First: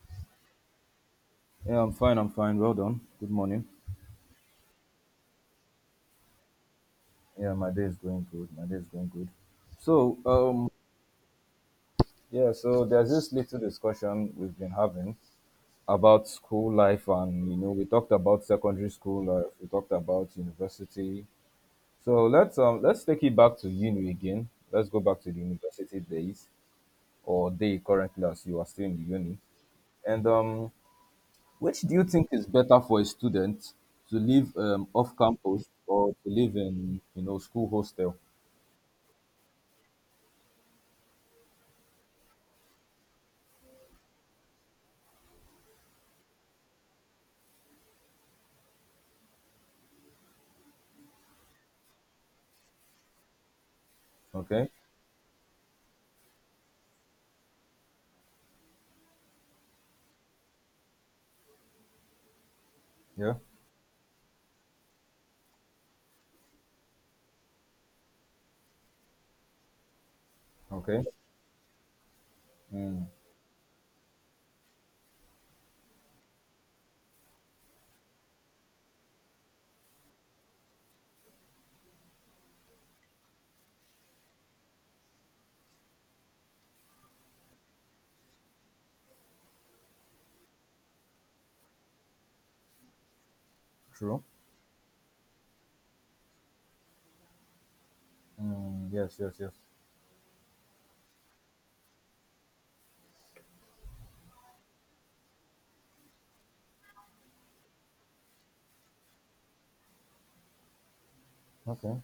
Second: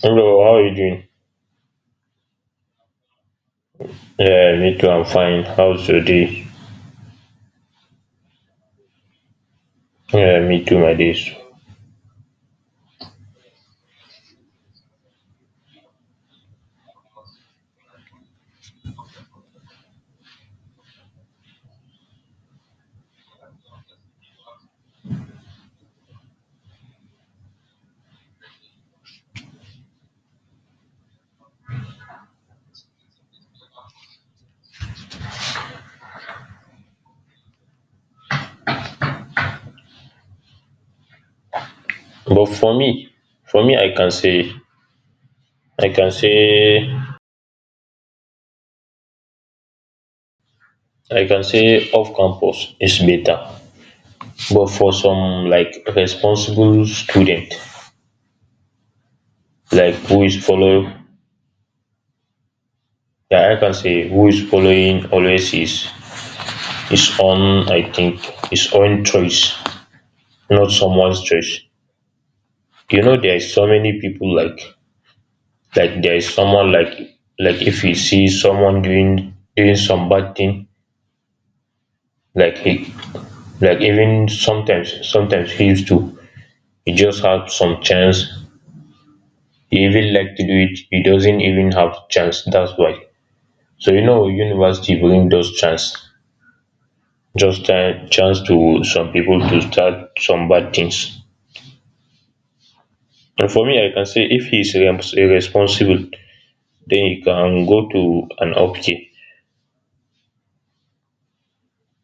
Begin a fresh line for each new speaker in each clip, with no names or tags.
Hello, how are you doing?
Yeah, I'm fine. I'm fine. Well done. Good morning.
Yeah, me too, I'm fine. How's your day?
Yeah, my day is going good. My day is going good. So,
Yeah, me
um,
too, my days.
yeah, so there's this little discussion we've been having about school life, and you know, we talked about secondary school life. We talked about university. So let's take it back to uni again. Let's go back to the university days or day currently as you are still in the uni. And which do you think is better for a student to live off campus or to live in you know school hostel?
But for me, I can say, I can say, I can say off campus is better. But
Okay.
for some like responsible student, like who is follow,
Yeah.
yeah, I can say who is following always is his own, I think, his own choice, not
Okay.
someone's choice. You
Mm,
know, there is so many people like there is someone like if he sees someone doing some bad thing like he like even sometimes he used to he just have some chance he even like to do it he doesn't even have chance, that's why. So you
true.
know university bring those chance, just a chance to
Mm,
some
yes. Yes.
people
Yes.
to start some bad things. And for me I can say if irresponsible then he can go to an okay.
Okay.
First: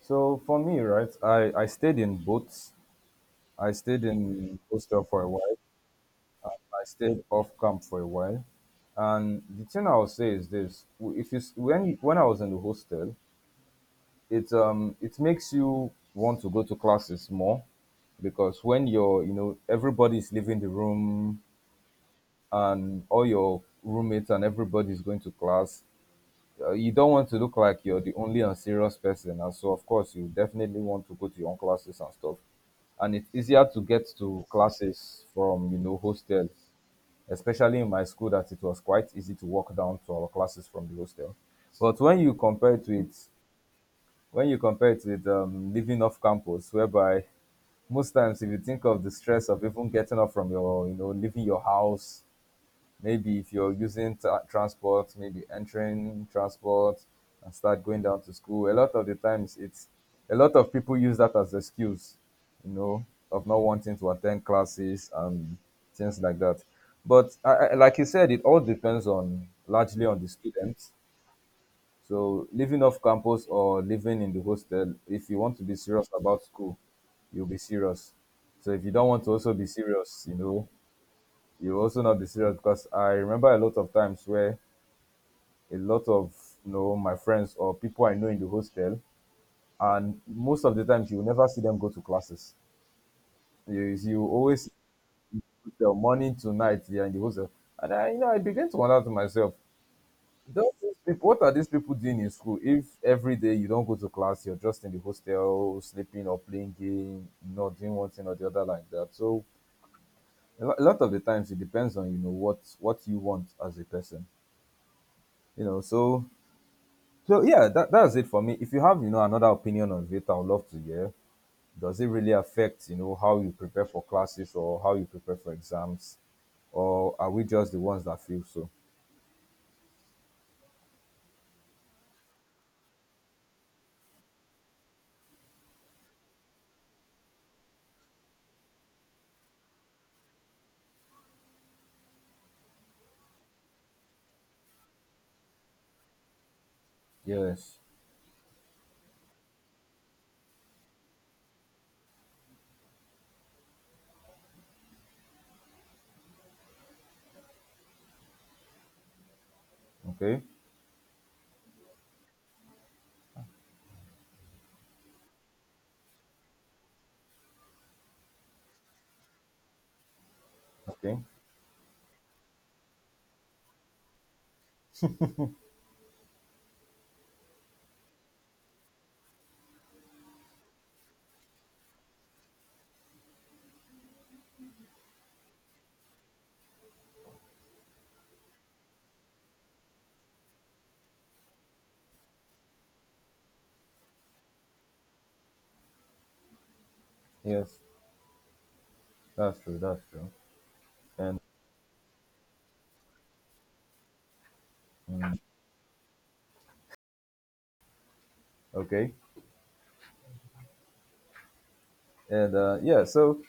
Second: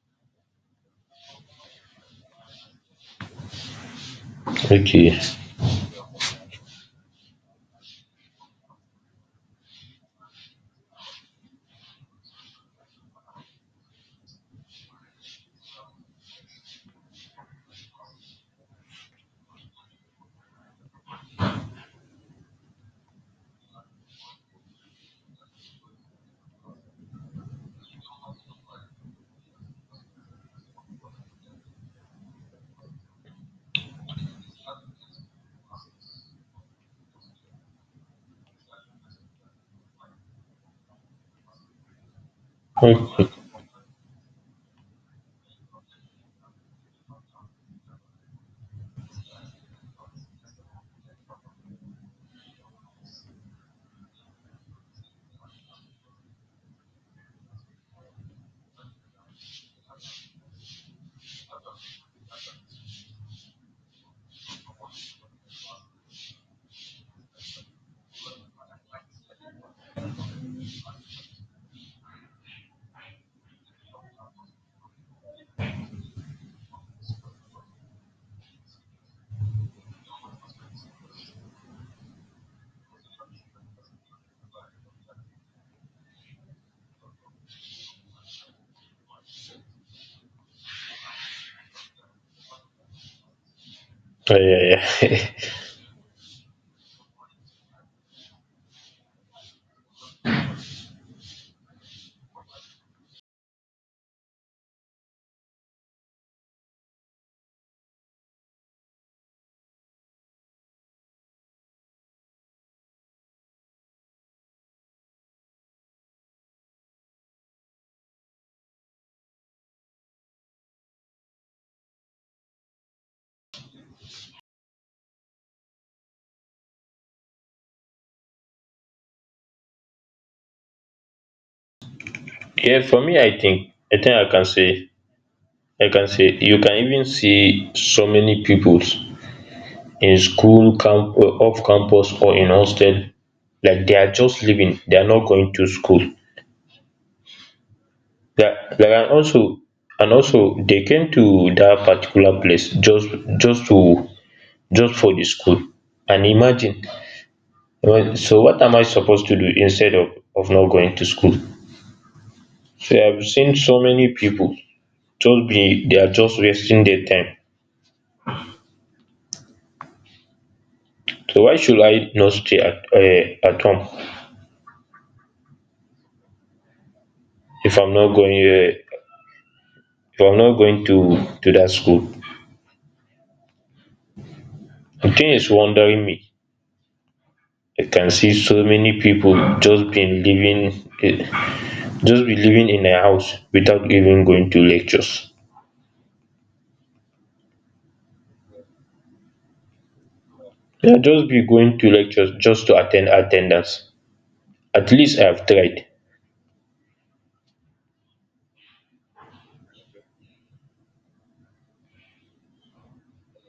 So for me, right, I stayed in boats. I stayed in hostel
Okay.
for a while. I stayed off camp for a while. And the thing I'll say is this: w- if you s- when you, when I was in the hostel, it makes you want to go to classes more because when you're you know everybody's leaving the room and all your roommates and everybody's going to class, you don't want to look like you're the only unserious person, and so of course you definitely want to go to your own classes and stuff, and it's easier to get to classes from you know hostel, especially in my school that it was quite easy to walk down to our classes from the hostel. But when you compare it
Okay.
with when you compare it with living off campus, whereby most times, if you think of the stress of even getting up from your you know leaving your house. Maybe if you're using transport, maybe entering transport and start going down to school. A lot of the times, it's a lot of people use that as excuse, you know, of not wanting to attend classes and things like that. But like you said, it all depends on largely on the students. So living off campus or living in the hostel, if you want to be serious about school, you'll be serious. So if you don't want to also be serious, you know, you will also not be serious, because I remember a lot of times where a lot of you know my friends or people I know in the hostel, and most of the times you will never see them go to classes. You
Yeah,
always
yeah, yeah.
the morning to night they are in the hostel, and I you know I begin to wonder to myself, don't these people, what are these people doing in school? If every day you don't go to class, you're just in the hostel sleeping or playing game, not doing one thing or the other like that. So a lot of the times it depends on you know what you want as a person you know so. So yeah, that's it for me. If you have, you know, another opinion on it, I would love to hear. Does it really affect, you know, how you prepare for classes or how you prepare for exams? Or are we just the ones that feel so?
Yeah, for me, I think I can say you can even see so many pupils in school camp, off campus or in hostel, like they are just living, they are not going to school.
Yes.
That like, and also, and also they came to that particular place just to just for the school. And imagine, well, so what am I supposed to do instead of
Okay.
not going to school? So I've seen so many people just be they are just wasting their time.
Okay.
So why should I not stay at home if I'm not going if I'm not going to that school? The thing is wondering me. I can see so many people just been living, eh, just be living in a house without even going to lectures.
Yes. That's true. That's true.
Yeah, just
And
be going to lectures just to attend attendance. At least I
mm,
have tried.
okay. And yeah, so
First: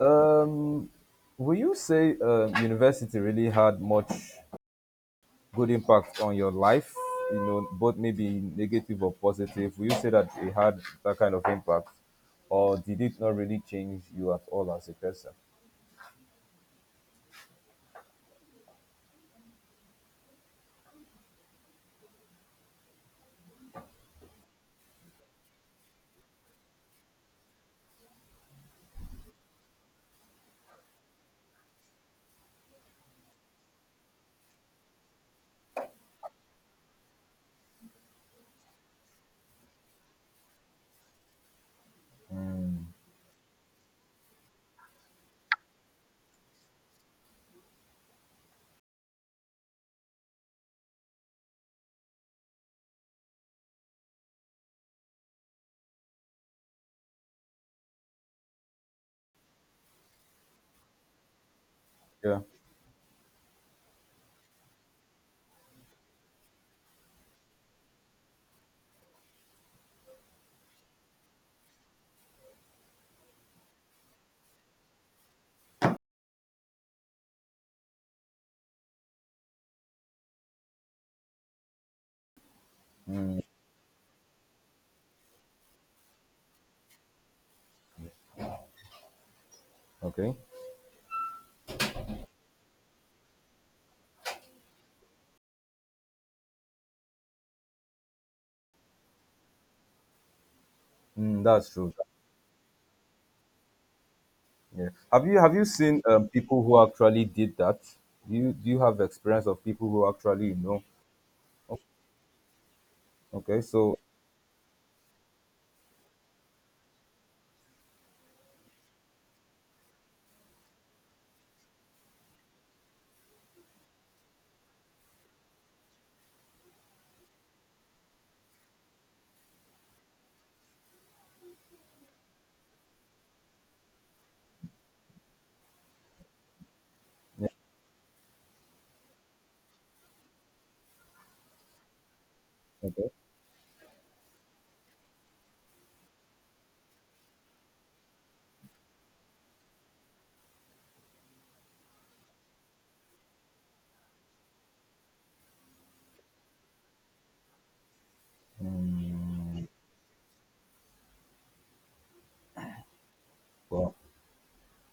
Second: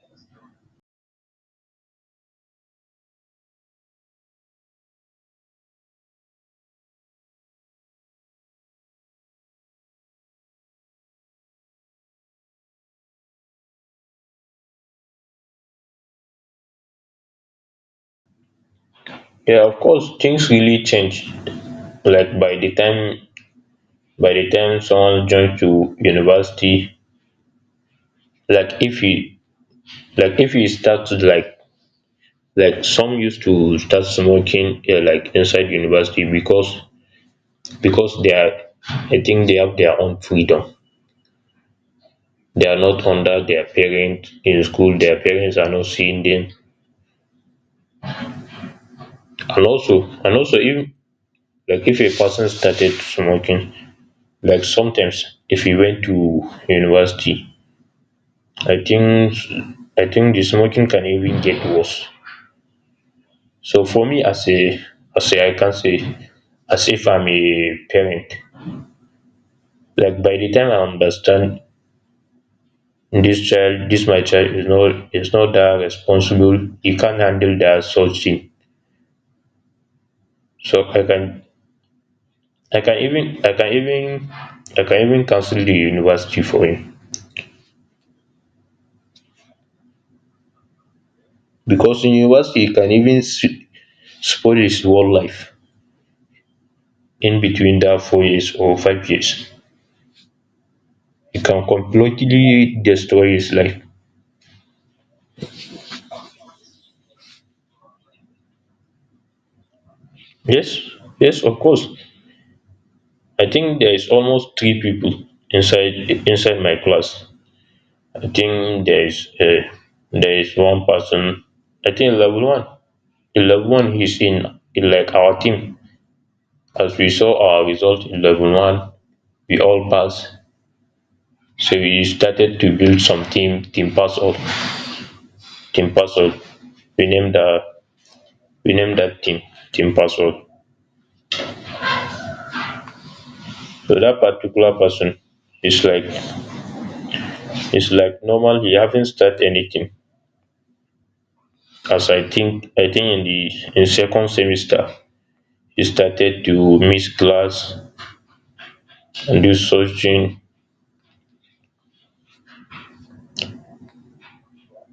um will you say university really had much good impact on your life? You know, both maybe negative or positive. Will you say that it had that kind of impact, or did it not really change you at all as a person?
Yeah, of course things really change. Like by the time someone joins to university, like if he like if he starts to like some used to start smoking, like inside university because they are. I think they have their own freedom, they are not under their parents in school, their parents are not seeing them. And also, and also if like if a person started smoking, like sometimes if he went to university, i think I think the smoking can even get worse.
Yeah.
So for me as a I can say as if I'm a parent, like by the time I understand this child, this my child is not that responsible. He can't handle that such thing. So I can I can even I can even cancel the university for him,
Okay.
because in university he can spoil his whole life in between that 4 years or 5 years. He
Mm,
can
that's true.
completely destroy his life.
Yeah. Have you seen people who actually did that? Do you have experience of people who actually you
Yes,
know?
yes, of
o-
course. I
Okay.
think there
So
is almost three people inside my class. I think there is a there is one person. I think level one. In level one, he's in like our team. As we saw our result in level one, we all passed. So we started to build some team, team puzzle. We named
yeah.
the we named that team team puzzle.
Okay.
So that particular person is like it's like normal. He haven't started anything. As I think in the in second semester, he started to miss class Lusochine,
Wow.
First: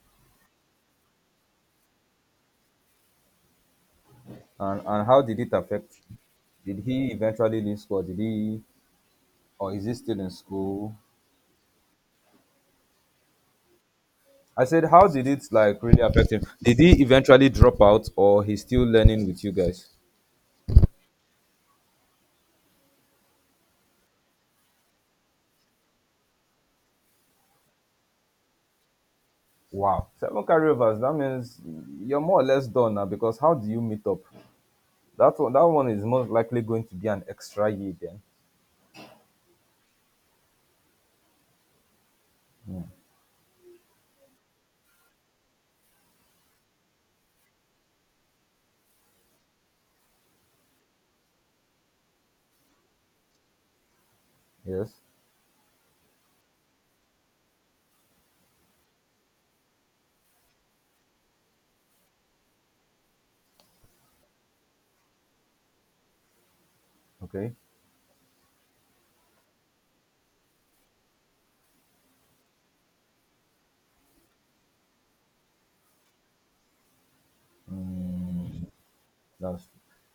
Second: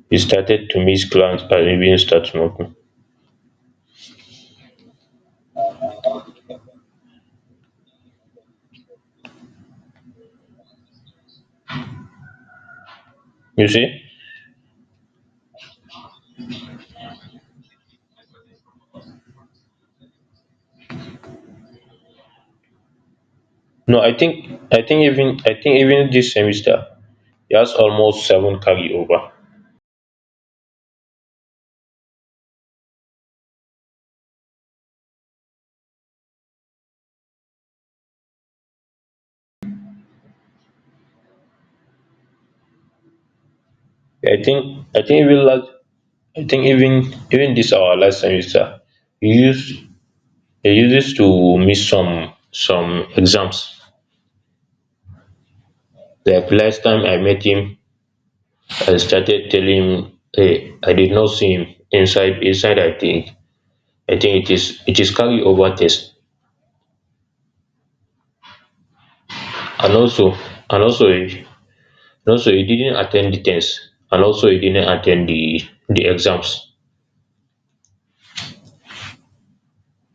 he started to miss class and even start smoking.
And how did it affect? Did he eventually leave school? Did he or is he still in school?
You see?
I said, how did it like really affect him? Did he eventually drop out, or he's still learning with you guys?
No, I think even this semester he has almost seven carryover.
Wow, seven carryovers. That means you're more or less done now. Because how do you meet up? That one is most likely going to be an extra year then.
I think even last I think even even this our last semester he used he uses to miss some exams.
Yes.
Like last time I met him, I started telling him, hey, I did not see him inside I think. I think it is carryover test.
Okay.
And also, and also no, so he didn't attend the tests, and also he didn't attend the exams.
That's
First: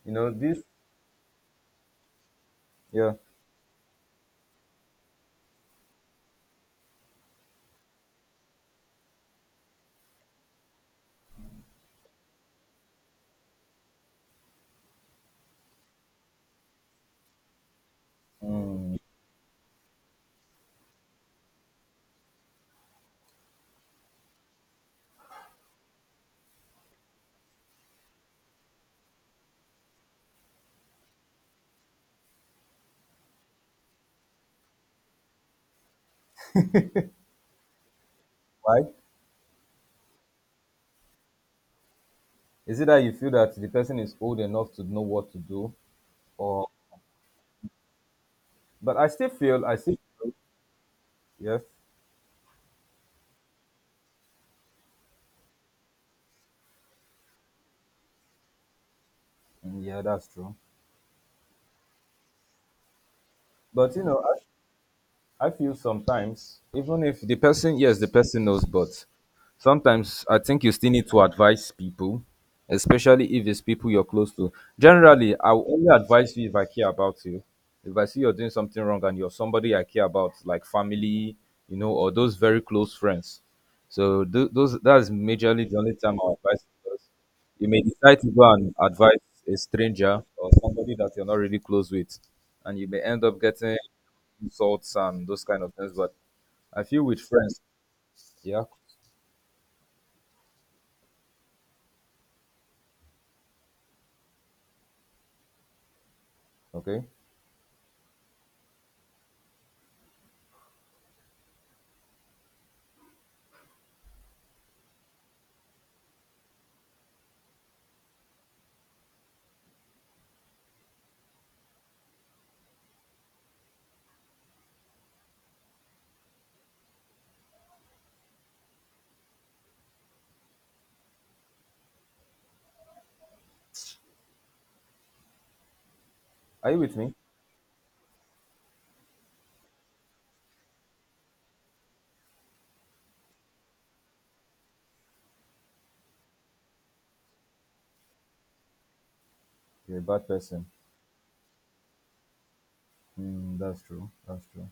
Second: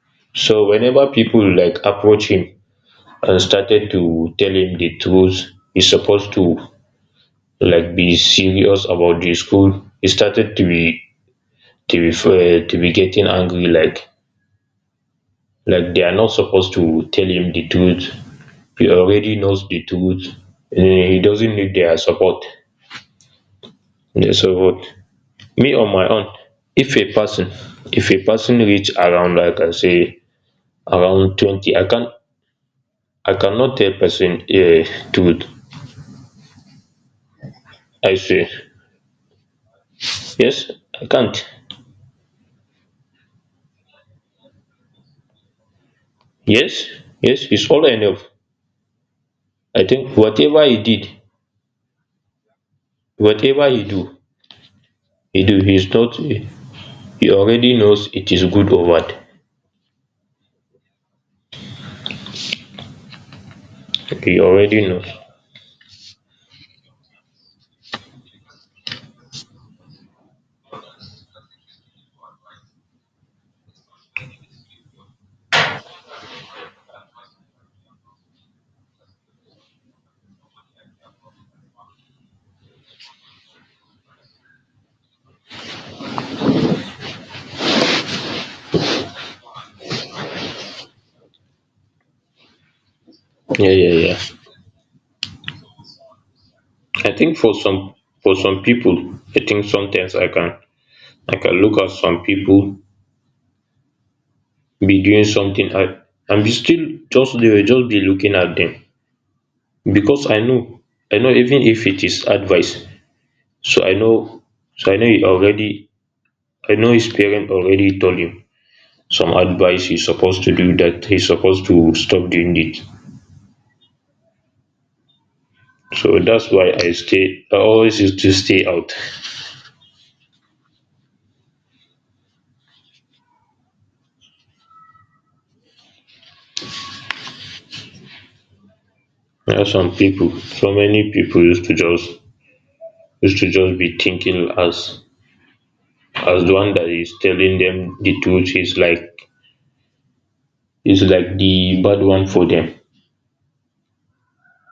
you know this.
So whenever people like approach him
Yeah.
and started to tell him the truth, he's supposed to like be serious about the school. He started to be getting angry, like they are not supposed to tell him the truth. He already knows the truth, and he doesn't need their support. Yeah. So me on my own, if a person if a person reach around, like I say, around 20, I can't, I cannot tell person truth. I say,
Why?
yes, I can't.
Is it that you feel that the person is old enough to know what to do, or?
Yes, yes, it's all enough.
But I still feel. I
I
still.
think
Feel,
whatever he did,
yes.
whatever he do, he do. He's not, he already knows it is good or bad.
Mm, yeah, that's true. But you know,
He already knows.
I feel sometimes, even if the person, yes, the person knows, but sometimes I think you still need to advise people, especially if it's people you're close to. Generally, I will only advise you if I care about you. If I see you're doing something wrong and you're somebody I care about, like family, you know, or those very close friends. So those that's majorly the only time I'll advise you, because you may decide to go and advise a stranger or somebody that you're not really close with, and you may end up
Yeah,
getting
yeah, yeah.
insults and those kind of things. But I feel
I
with
think
friends,
for some
yeah,
people, I think sometimes I can look at some people be doing something, I, and be still
okay.
just they will just be looking at them because I know even if it is advice, so I know he already I know his parent already told him some advice he's supposed to do, that he's supposed to stop doing it. So that's why I always used to stay out.
Are you with me?
There are some people, so many people used to just be thinking as the one that is telling them the truth
You're a bad person.
is like the bad one for them.
Mm, that's true. That's true.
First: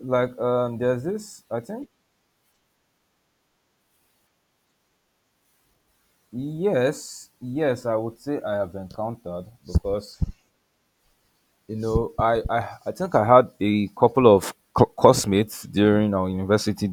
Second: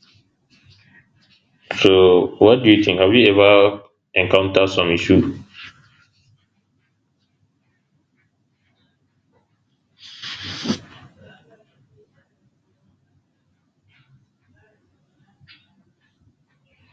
There's this. I think
So what do you think? Have you ever encountered some issue?
yes, yes. I would say I have encountered because you know I think I had a couple of classmates during our university